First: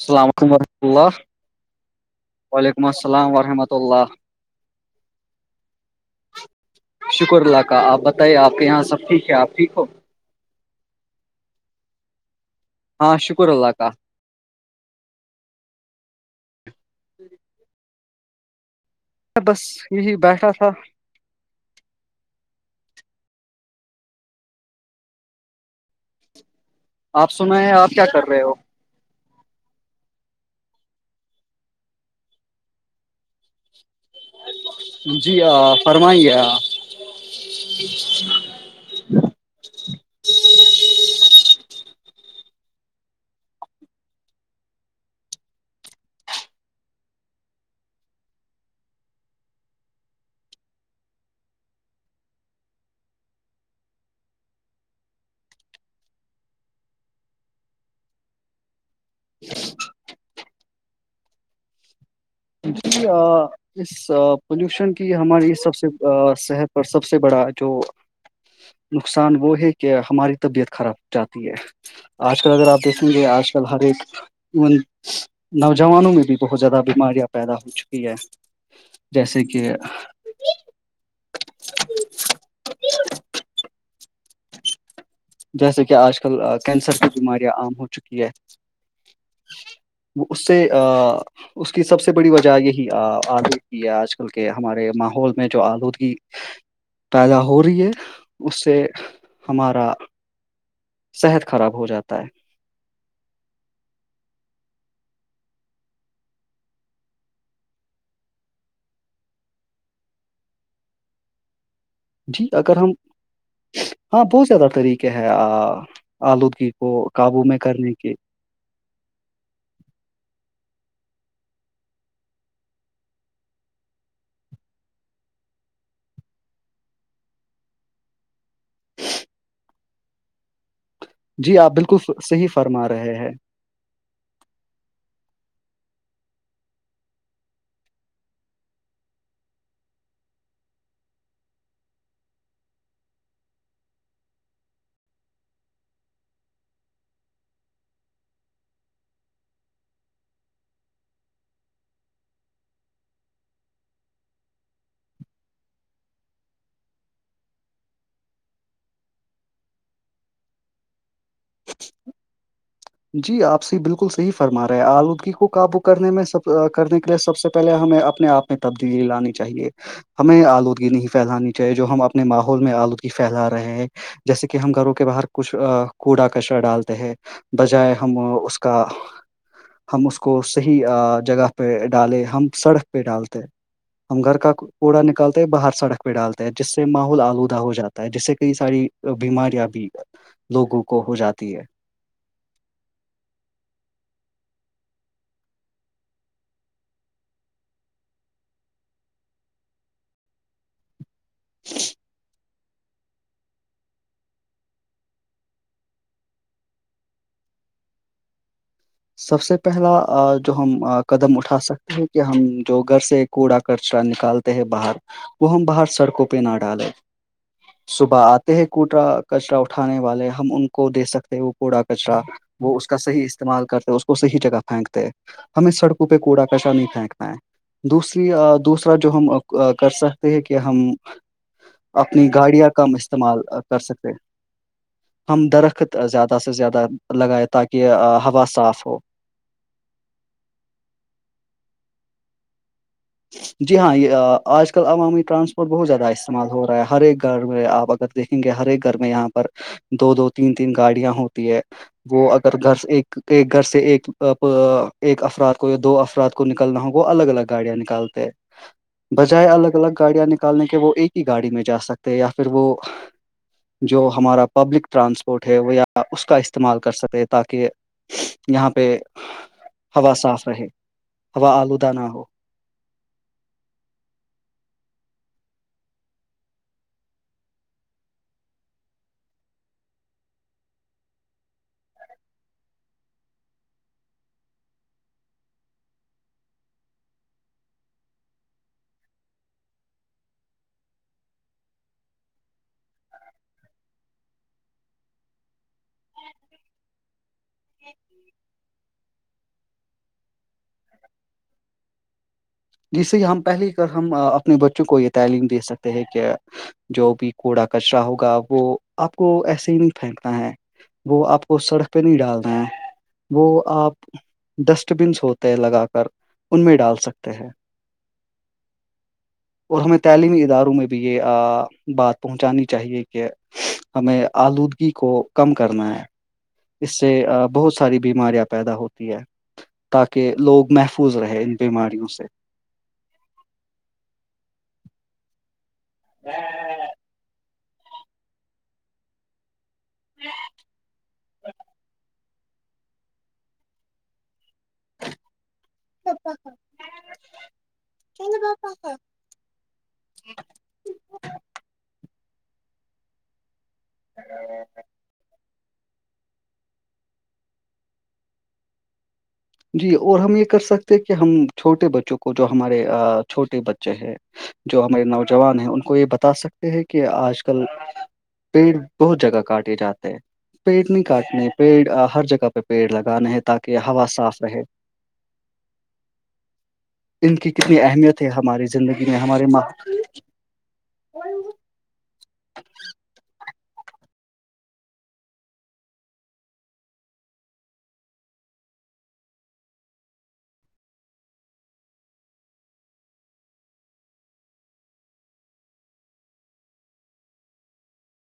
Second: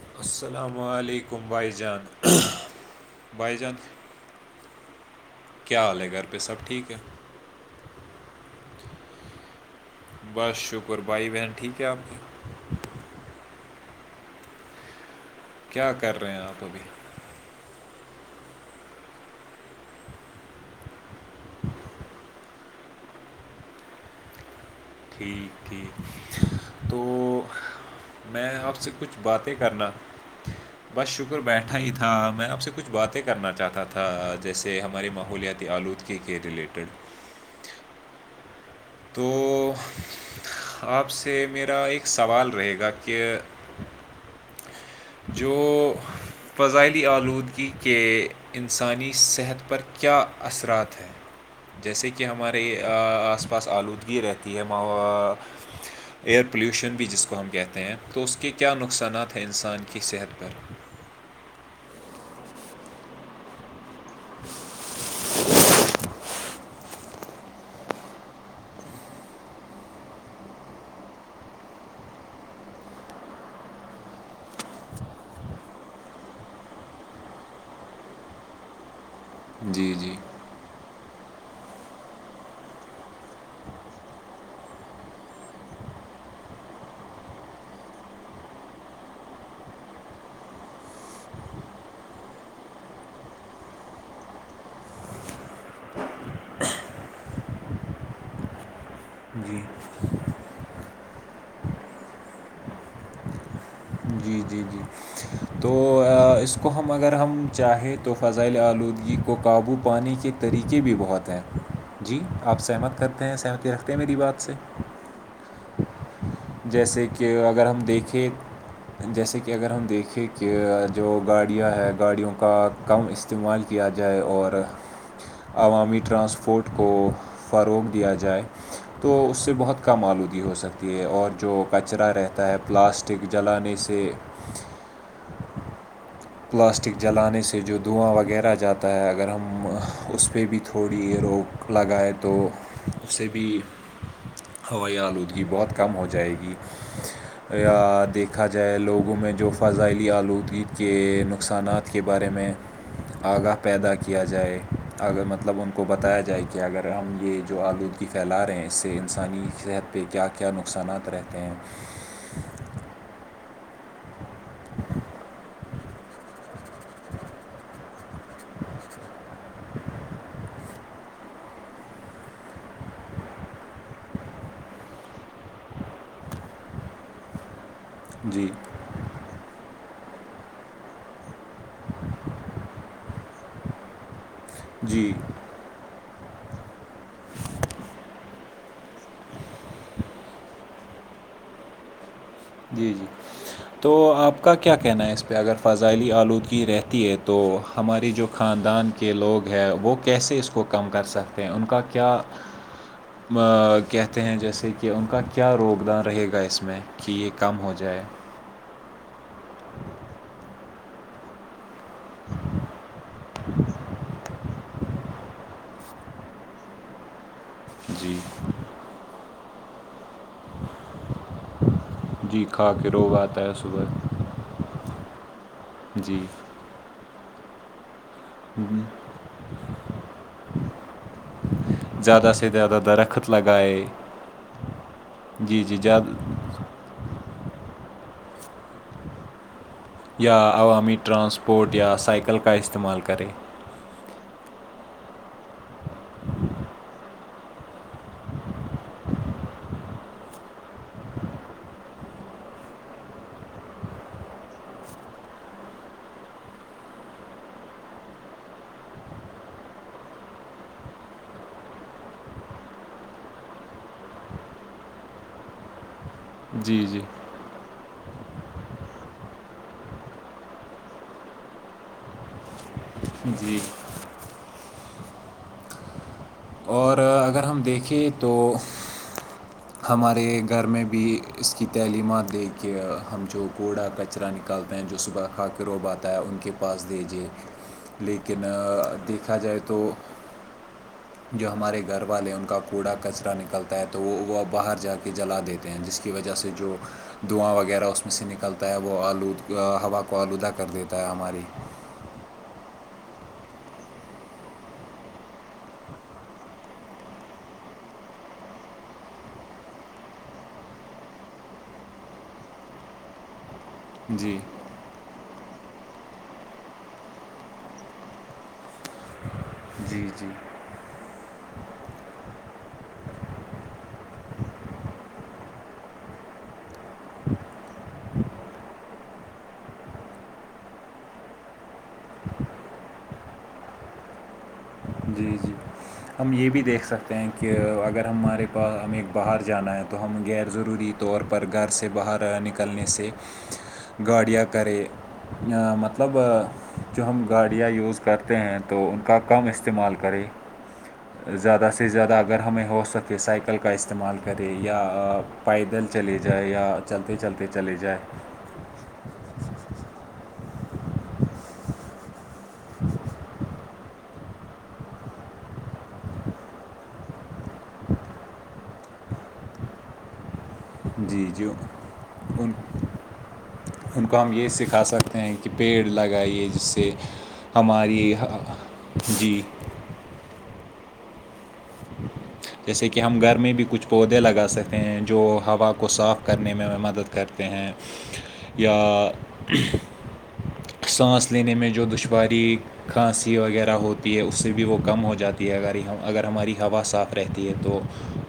السلام علیکم وورحمۃ اللہ علیکم بھائی جان وعلیکم السلام بھائی جان ورحمۃ اللہ کیا حال ہے گھر پہ سب ٹھیک ہے شکر اللہ کا آپ بتائیے آپ کے یہاں سب ٹھیک ہے آپ ٹھیک ہو بس شکر بھائی بہن ٹھیک ہے آپ ہاں شکر اللہ کا کیا کر رہے ہیں آپ ابھی میں بس یہی بیٹھا تھا ٹھیک ہے تو آپ سنیں آپ کیا کر رہے میں ہو آپ سے کچھ باتیں کرنا بس شکر بیٹھا ہی تھا میں آپ سے کچھ باتیں کرنا چاہتا تھا جیسے ہماری جی ماحولیاتی آ، آلودگی فرمائیے کے آپ۔ ریلیٹڈ [inaudible] تو آپ سے میرا ایک سوال رہے گا کہ جو فضائلی آلودگی کے انسانی صحت پر کیا اثرات ہیں جیسے کہ ہمارے آس پاس آلودگی رہتی ہے م ایئر پولیوشن بھی جس کو ہم کہتے ہیں تو اس کے کیا نقصانات ہیں انسان کی صحت پر جی اس پولوشن کی ہماری سب سے صحت اور سب سے بڑا جو نقصان وہ ہے کہ ہماری طبیعت خراب جاتی ہے آج کل اگر آپ دیکھیں گے آج کل ہر ایک ای نوجوانوں میں بھی بہت زیادہ بیماریاں پیدا ہو چکی ہے جیسے کہ جی جی جیسے کہ آج کل کینسر کی بیماریاں عام ہو چکی ہے [inaudible] وہ اس سے اس کی سب سے بڑی وجہ یہی آلودگی ہے آج کل کے ہمارے ماحول میں جو آلودگی پیدا ہو رہی ہے اس سے جی ہمارا صحت خراب ہو جاتا ہے جی جی جی تو اس کو ہم اگر ہم چاہیں تو فضائل آلودگی کو قابو پانے کے طریقے بھی بہت ہیں جی آپ اگر ہم سہمت کرتے ہیں سہمتی رکھتے ہیں میری بات سے کیا ہے آلودگی کو جیسے کہ قابو میں اگر ہم کرنے کی دیکھیں جیسے کہ اگر ہم دیکھیں کہ جو گاڑیاں ہے گاڑیوں کا کم استعمال کیا جائے اور عوامی ٹرانسپورٹ کو فروغ دیا جائے تو اس سے بہت کم آلودگی ہو سکتی ہے اور جی جو آپ بالکل کچرا رہتا صحیح ہے فرما رہے پلاسٹک ہیں جلانے سے پلاسٹک جلانے سے جو دھواں وغیرہ جاتا ہے اگر ہم اس پہ بھی تھوڑی یہ روک لگا ہے تو اس سے بھی ہوائی آلودگی بہت کم ہو جائے گی یا دیکھا جائے لوگوں میں جو فضائلی آلودگی کے نقصانات کے بارے میں آگاہ پیدا کیا جائے اگر مطلب ان کو بتایا جائے کہ اگر ہم یہ جو آلود کی پھیلا رہے ہیں اس سے انسانی صحت پہ کیا کیا نقصانات رہتے ہیں جی آپ سے بالکل صحی فرما رہے ہے آلودگی کو کا بک کرنے میں سب کرنے کے لیے سب سے پہلے ہمیں اپنے آپ میں تبدیلی لانی چاہیے ہمیں آلودگی نہیں پھیلانی چاہیے جو ہم اپنے ماحول میں آلودگی پھیلا رہے ہیں جیسے کہ ہم گھروں کے باہر کچھ کوڑا کچرا ڈالتے ہیں بجائے ہم جی اس کا ہم اس کو صحیح جگہ پہ ڈالے ہم سڑک پہ ڈالتے ہم گھر کا کوڑا جی نکالتے باہر سڑک پ ڈالتا ہے جس سے ماحول آلودہ ہو جاتا ہے جس سے کئی ساری بیماریاں بھی لوگوں کو ہو جاتی ہے جی جی تو آپ کا کیا کہنا ہے اس پہ اگر فضائلی آلودگی رہتی ہے تو ہماری جو خاندان کے لوگ ہیں وہ کیسے اس کو کم کر سکتے ہیں ان کا کیا کہتے ہیں جیسے کہ ان کا کیا روگ دان رہے گا اس میں کہ یہ کم ہو جائے سب سے پہلا جو ہم قدم اٹھا سکتے کہ ہم جو گھر سے کوڑا کچرا نکالتے ہے باہر وہ ہم باہر سڑکوں پہ نہ ڈالے جی صبح آتے ہیں کوٹرا کچرا اٹھانے والے ہم ان کو دے سکتے ہیں وہ کوڑا کچرا جی کھا وہ اس کے کا روگ صحیح آتا ہے استعمال کر صبح سے ہی جگہ پھینکتے ہیں ہمیں سڑکوں پہ جی کوڑا کشا نہیں پھینک پ ہے دوسری دوسرا جو ہم کر سکتے ہیں کہ ہم اپنی زیادہ سے گاڑیاں زیادہ کم درخت استعمال لگائے کر سکتے ہم جی جی درخت زیادہ سے زیادہ لگائے تاکہ ہوا صاف ہو یا عوامی ٹرانسپورٹ یا سائیکل کا استعمال کریں جی ہاں یہ آج کل عوامی ٹرانسپورٹ بہت زیادہ استعمال ہو رہا ہے ہر ایک گھر میں آپ اگر دیکھیں گے ہر ایک گھر میں یہاں پر دو دو تین تین گاڑیاں ہوتی ہے وہ اگر گھر سے ایک گھر سے ایک ایک افراد کو یا دو افراد کو کو نکلنا ہو وہ الگ الگ گاڑیاں نکالتے بجائے الگ الگ گاڑیاں نکالنے کے وہ ایک ہی گاڑی میں جا سکتے یا پھر وہ جو ہمارا پبلک ٹرانسپورٹ ہے وہ یا اس کا استعمال جی کر جی سکے تھ تاکہ یہاں پہ ہوا صاف رہے ہوا آلودہ نہ ہو جی اور اگر ہم دیکھیں تو ہمارے گھر میں بھی اس کی تعلیمات لے کے ہم جو کوڑا کچرا نک نکالتے ہیں جو صبح کھااک روب آتا ہے ان کے پاس دیجے لیکن دیکھا جائے تو جو ہمارے گھر والے ہیں ان کا کوڑا کچرا نکلتا ہے تو وہ وہ باہر جا کے جلا دیتے جس کی وجہ سے جو دھواں وغیرہ اس میں سے نکلتا ہے وہ آلود ہوا کو آلودہ کر دیتا ہے ہماری جیسے ہم پہلی کار ہم اپنے بچوں کو یہ تعلیم دے سکتے ہیں کہ جو بھی کوڑا کچرا ہوگا وہ آپ کو ایسے ہی نہیں پھینکتا ہے وہ آپ کو سڑک پہ نہیں ڈالتے ہیں وہ آپ جی ڈسٹ بنس ہوتے لگا کر ان میں ڈال سکتے ہیں اور ہمیں جی جی تعلیمی اداروں میں بھی یہ بات پہنچانی چاہیے کہ ہمیں آلودگی کو کم کرنا ہے اس سے بہت ساری بیماریاں پیدا ہوتی ہے تاکہ لوگ محفوظ رہے ان بیماریوں سے جی جی ہم یہ بھی دیکھ سکتے ہیں کہ اگر ہمارے پاس ہمیں باہر جانا ہے تو ہم غیر ضروری طور پر گھر سے باہر نکلنے سے گاڑیاں کرے مطلب مطلب جو ہم گاڑیاں یوز کرتے ہیں تو ان کا کم استعمال کریں زیادہ سے زیادہ اگر ہمیں ہو سکے سائیکل کا استعمال کرے یا پیدل چلیے جائے یا چلتے چلتے چلی جائے جی اور ہم یہ کر سکتے ہیں کہ ہم چھوٹے بچوں کو جو ہمارے چھوٹے بچے ہیں جو ہمارے نوجوان ہیں ان کو یہ بتا سکتے ہیں کہ آج کل پیڑ بہت جگہ کاٹے جاتے پیڑ نہیں جی کاٹنے جی پیڑ ہر جگہ ان پہ پیڑ لگانے ہیں تاکہ ان ہوا کو ہم صاف یہ رہے سکھا سکتے ہیں کہ پیڑ لگائیے جس سے ان کی کتنی ہماری اہمیت ہے ہماری زندگی جی [inaudible] [inaudible] جیسے کہ ہم گھر میں بھی کچھ پودے لگا سکتے ہیں جو ہوا کو صاف کرنے میں ہم مدد کرتے ہیں یا سانس لینے میں جو دشواری کھانسی وغیرہ ہوتی ہے اس سے بھی وہ کم ہو جاتی ہے ا اگر ہماری ہوا صاف رہتی ہے تو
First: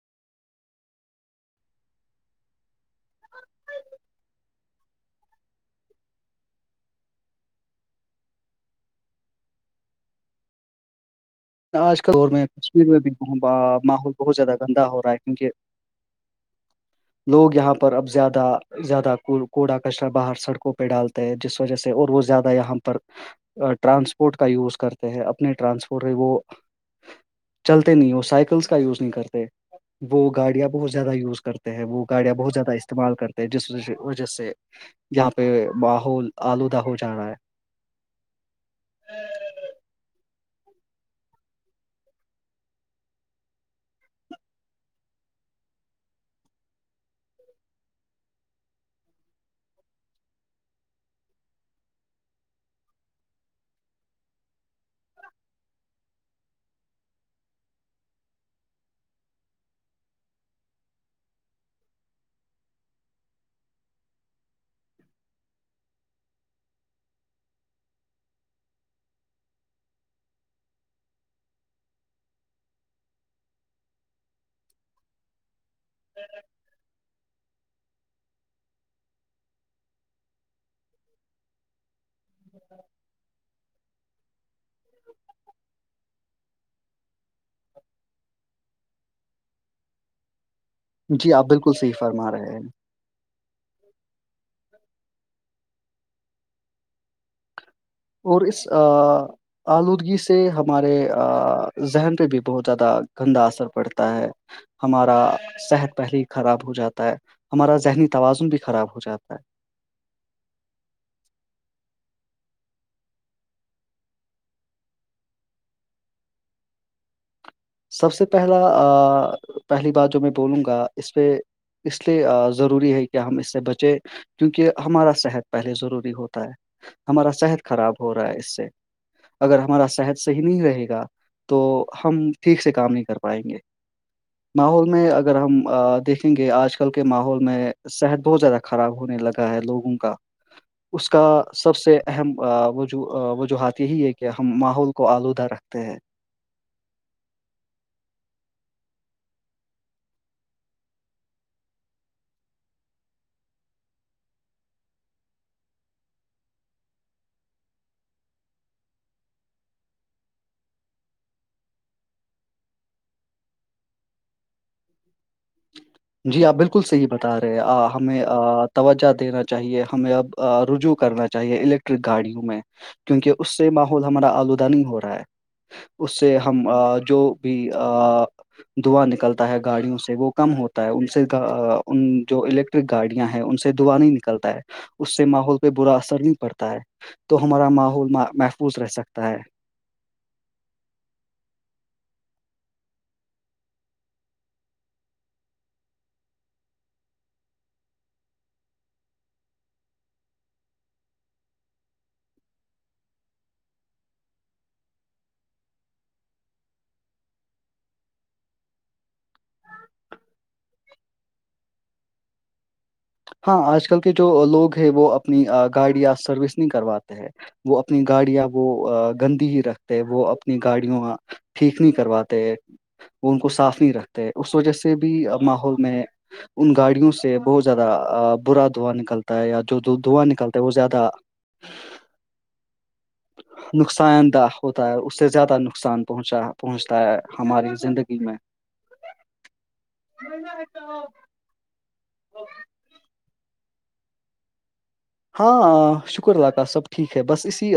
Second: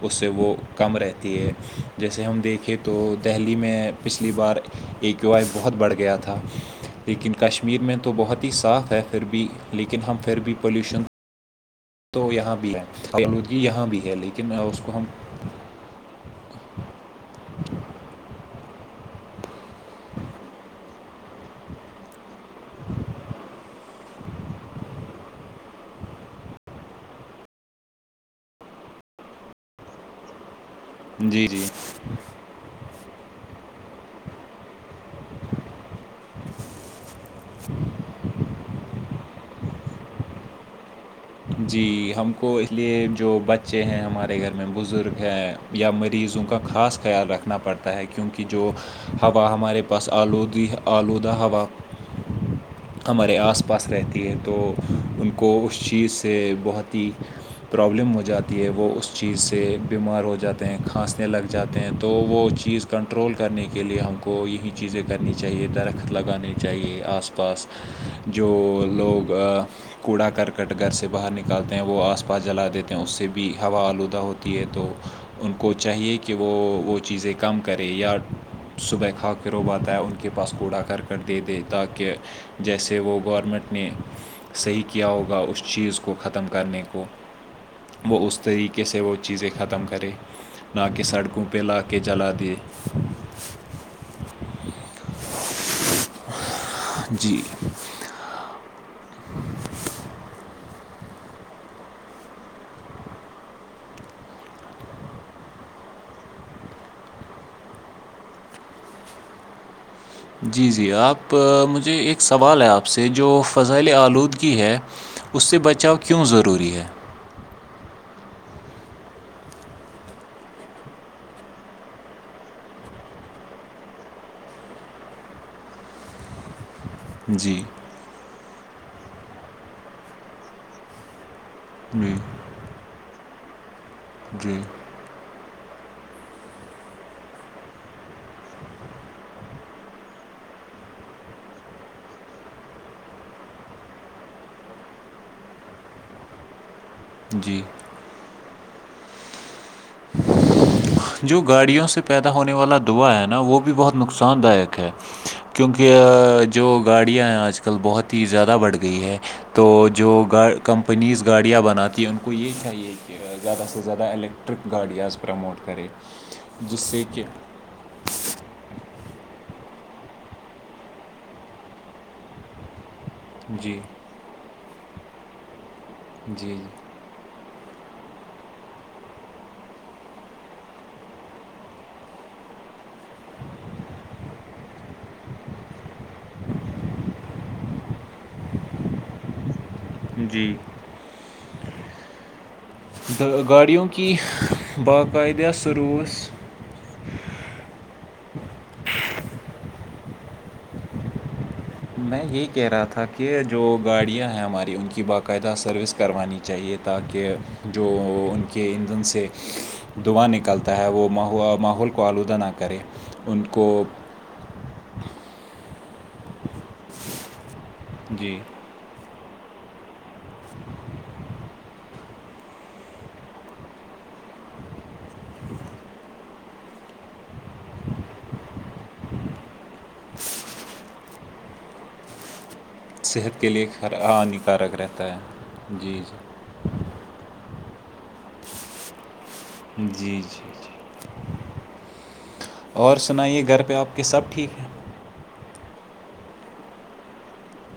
اس سے وہ کم رہتی ہے جیسے ہم دیکھیں تو دہلی میں پچھلی بار اے کیو آئی بہت بڑھ گیا تھا لیکن کشمیر میں تو بہت ہی صاف ہے پھر بھی لیکن ہم پھر بھی پولیوشن آج کل تو دور میں یہاں بھی ہے کشمیر میں بہت- آلودگی آ، یہاں بھی ماحول ہے بہت لیکن زیادہ اس گندا کو ہو ہم رہا ہے کیونکہ لوگ یہاں پر اب زیادہ زیادہ کوڑا کچر باہر سڑکوں پہ ڈالتے جس وجہ سے اور وہہ زیادہ یہاں پر ٹرانسپورٹ کا یوز کرتے ہیں اپنے ٹرانسپورٹ وہ چلتے نہیں وہ سائیکلس کا یوز نہیں کرتے وہ گاڑیاں بہت زیادہ یوز جی جی کرتے ہیں وہ گاڑیاں بہت زیادہ استعمال کرتے ہیں جس وجہ سے یہاں پہ ماحول آلودہ ہو جا رہا ہے [inaudible] جی ہم کو اس لیے جو بچے ہیں ہمارے گھر میں بزرگ ہیں یا مریضوں کا خاص خیال رکھنا پڑتا ہے کیونکہ جو ہوا ہمارے پاس آلودی آلودہ ہوا ہمارے آس پاس رہتی ہیں تو ان کو ا چیز سے سے بہت ہی پرابلم ہو جاتی ہے وہ اس چیز سے بیمار ہو جاتے ہیں کھانسنے لگ جاتے ہیں تو وہ چیز کنٹرول کرنے کے لیے ہم کو یہی چیزیں کرنی چاہیے درخت لگانے چاہیے آس پاس جو لوگ کوڑا کرکٹ گر سے سے باہر نکالتے ہیں وہ آس پاس جلا دیتے ہیں اس سے بھی ہوا آلودہ ہوتی ہے تو ان کو چاہیے کہ وہ چیزیں- کم کرے یا صبح کھااک ر ہوب آ ہے ان کے پاس کوڑا کر کر دے دے تاکہ جیسے وہ گورنمنٹ نے صحیح کیا ہوگا اس چیز کو- اس کو ختم کرنے کو وہ اس طریقے سے وہ چیزیں ختم کرے- نہ کہ ہے جی سڑکوں آپ پہ بالکل لا صحیح کے جلا فرما رہے دے ہیں جی اور اس آلودگی سے ہمارے ذہن پہ بھی بہت زیادہ گندا اثر پڑتا ہے- ہمارا صحت پہلے ہی خراب ہو جاتا ہے ہمارا ذہنی توازن بھی خراب ہو جاتا ہے- جی- جی آپ مجھے ایک سوال ہے آپ سے جو فضائل آلودگی ہے- اس سے بچاؤ کیوں ضروری ہے سب سے پہلا پہلی بات جو میں بولوں گا اس پہ- اس لیے ضروری ہے کہ ہم اس سے بچیں- کیونکہ ہمارا صحت پہلے ضروری ہوتا ہے ہمارا جی صحت خراب ہو رہا ہے اس سے اگر ہمارا صحت صحیح نہیں رہے گا- تو جی ہم ٹھیک سے کام نہیں کر پائیں گے جی ماحول میں ا اگر ہم دیکھیں گے آج کل کے ماحول میں صحت بہت زیادہ خراب ہونے لگا ہے لوگوں کا اس کا سب سے اہمج وجوہات یہی ہے کہ ہم ماحول- کو آلودہ رکھتے ہیں- جی- [unintelligible] جو گاڑیوں سے پیدا ہونے والا دعا ہے نا وہ بھی بہت نقصان دایک ہے کیونکہ جو گاڑیاں ہیں آج کل بہت ہی زیادہ بڑھ گئی ہے- تو جو گا کمپنیز گاڑیاں بناتی ہیں ان کو یہ چاہیے کہ زیادہ سے زیادہ ال- ٹرپ گاڑی آز پ پرموٹ کرے جی آپ جس بالکل سے صحیح کہ بتا رہے آ ہمیں توجہ دینا چاہیے ہمیں اب رجوع کرنا چاہیے الیکٹرک گاڑیوں میں- کیونکہ اس سے جی ماحول ہمارا آلودہ نہیں ہو رہا ہے اس سے جی ہم جو- بھی دعا نکلتا ہے گاڑیوں سے وہ کم ہوتا- ان سے ان جو الیکٹرک گاڑیاں ہیں ان سے دعا نہیں نکلتا ہے- اس سے ماحول پہ برا اثر نہیں پڑتا ہے تو ہمارا ماحول محفوظ رہ سکتا ہے- جی- گاڑیوں کی باقاعدہ سروس- میں یہی کہہ رہا تھا کہ جو گاڑیاں ہیں ہماری ان کی باقاعدہ سروس کروانی چاہیے تھی- تاکہ جو ان کے ایندھن سے دعاں نکلتا ہے وہ ماحول کو آلودہ نہ کرے- ان ہاں کو آج کل کے جو لوگ ہیں وہ اپنی گاڑیاں سروس نہیں کرواتے ہیں- وہ اپنی جی گاڑیاں وہ گندی ہی رکھتے ہے وہ اپنی گاڑیوں ٹھیک نہیں کرواتے وہ ان کو صاف نہیں رکھتے- اس وجہ سے بھی ماحول میں ان گاڑیوں سے بہت زیادہ- برا دھواں نکلتا ہے یا جو دھواں نکلتا ہے وہ زیادہ- صحت کے لیے نقصان دہ ہانیکارک ہوتا ہے رہتا اس سے زیادہ ہے جی نقصان جی پہنچا- پہنچتا ہے ہماری زندگی میں- جی- جی- جی اور سنائیے گھر پہ آپ کے سب ٹھیک ہیں- ہاں شکرداکاہ سب ٹھیک ہے بس اسی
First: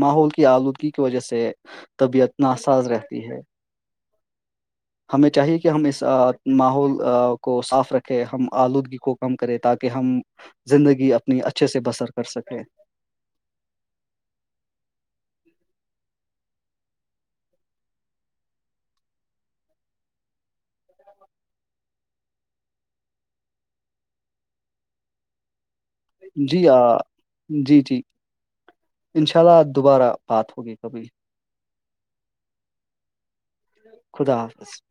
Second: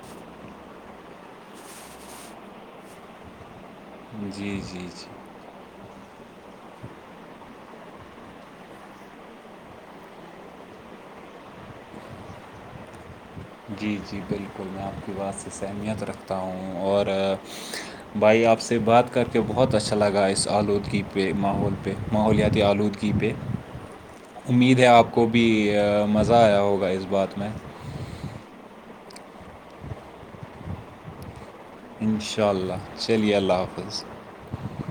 ماحول کی آلودگی کی وجہ سے- طبیعت ناساز رہتی ہے- جی- جی- جی ہمیں چاہیے کہ ہم اس ماحول کو صاف رکھیں ہم آلودگی کو کم کریں تاکہ ہم- زندگی اپنی اچھے سے بسر کر سکے جی جی بالکل میں آپ کی بات سے اہمیت رکھتا ہوں اور بھائی آپ سے بات کر کے بہت اچھا لگا اس آلودگی پہ ماحول پہ ماحولیاتی آلودگی اس جی پہ امید ہے آپ کو بھی مزہ آیا جی آ، ہوگا اس بات میں جی جی انشاء اللہ دوبارہ بات ہوگی کبھی انشاء اللہ چلیے اللہ حافظ خدا حافظ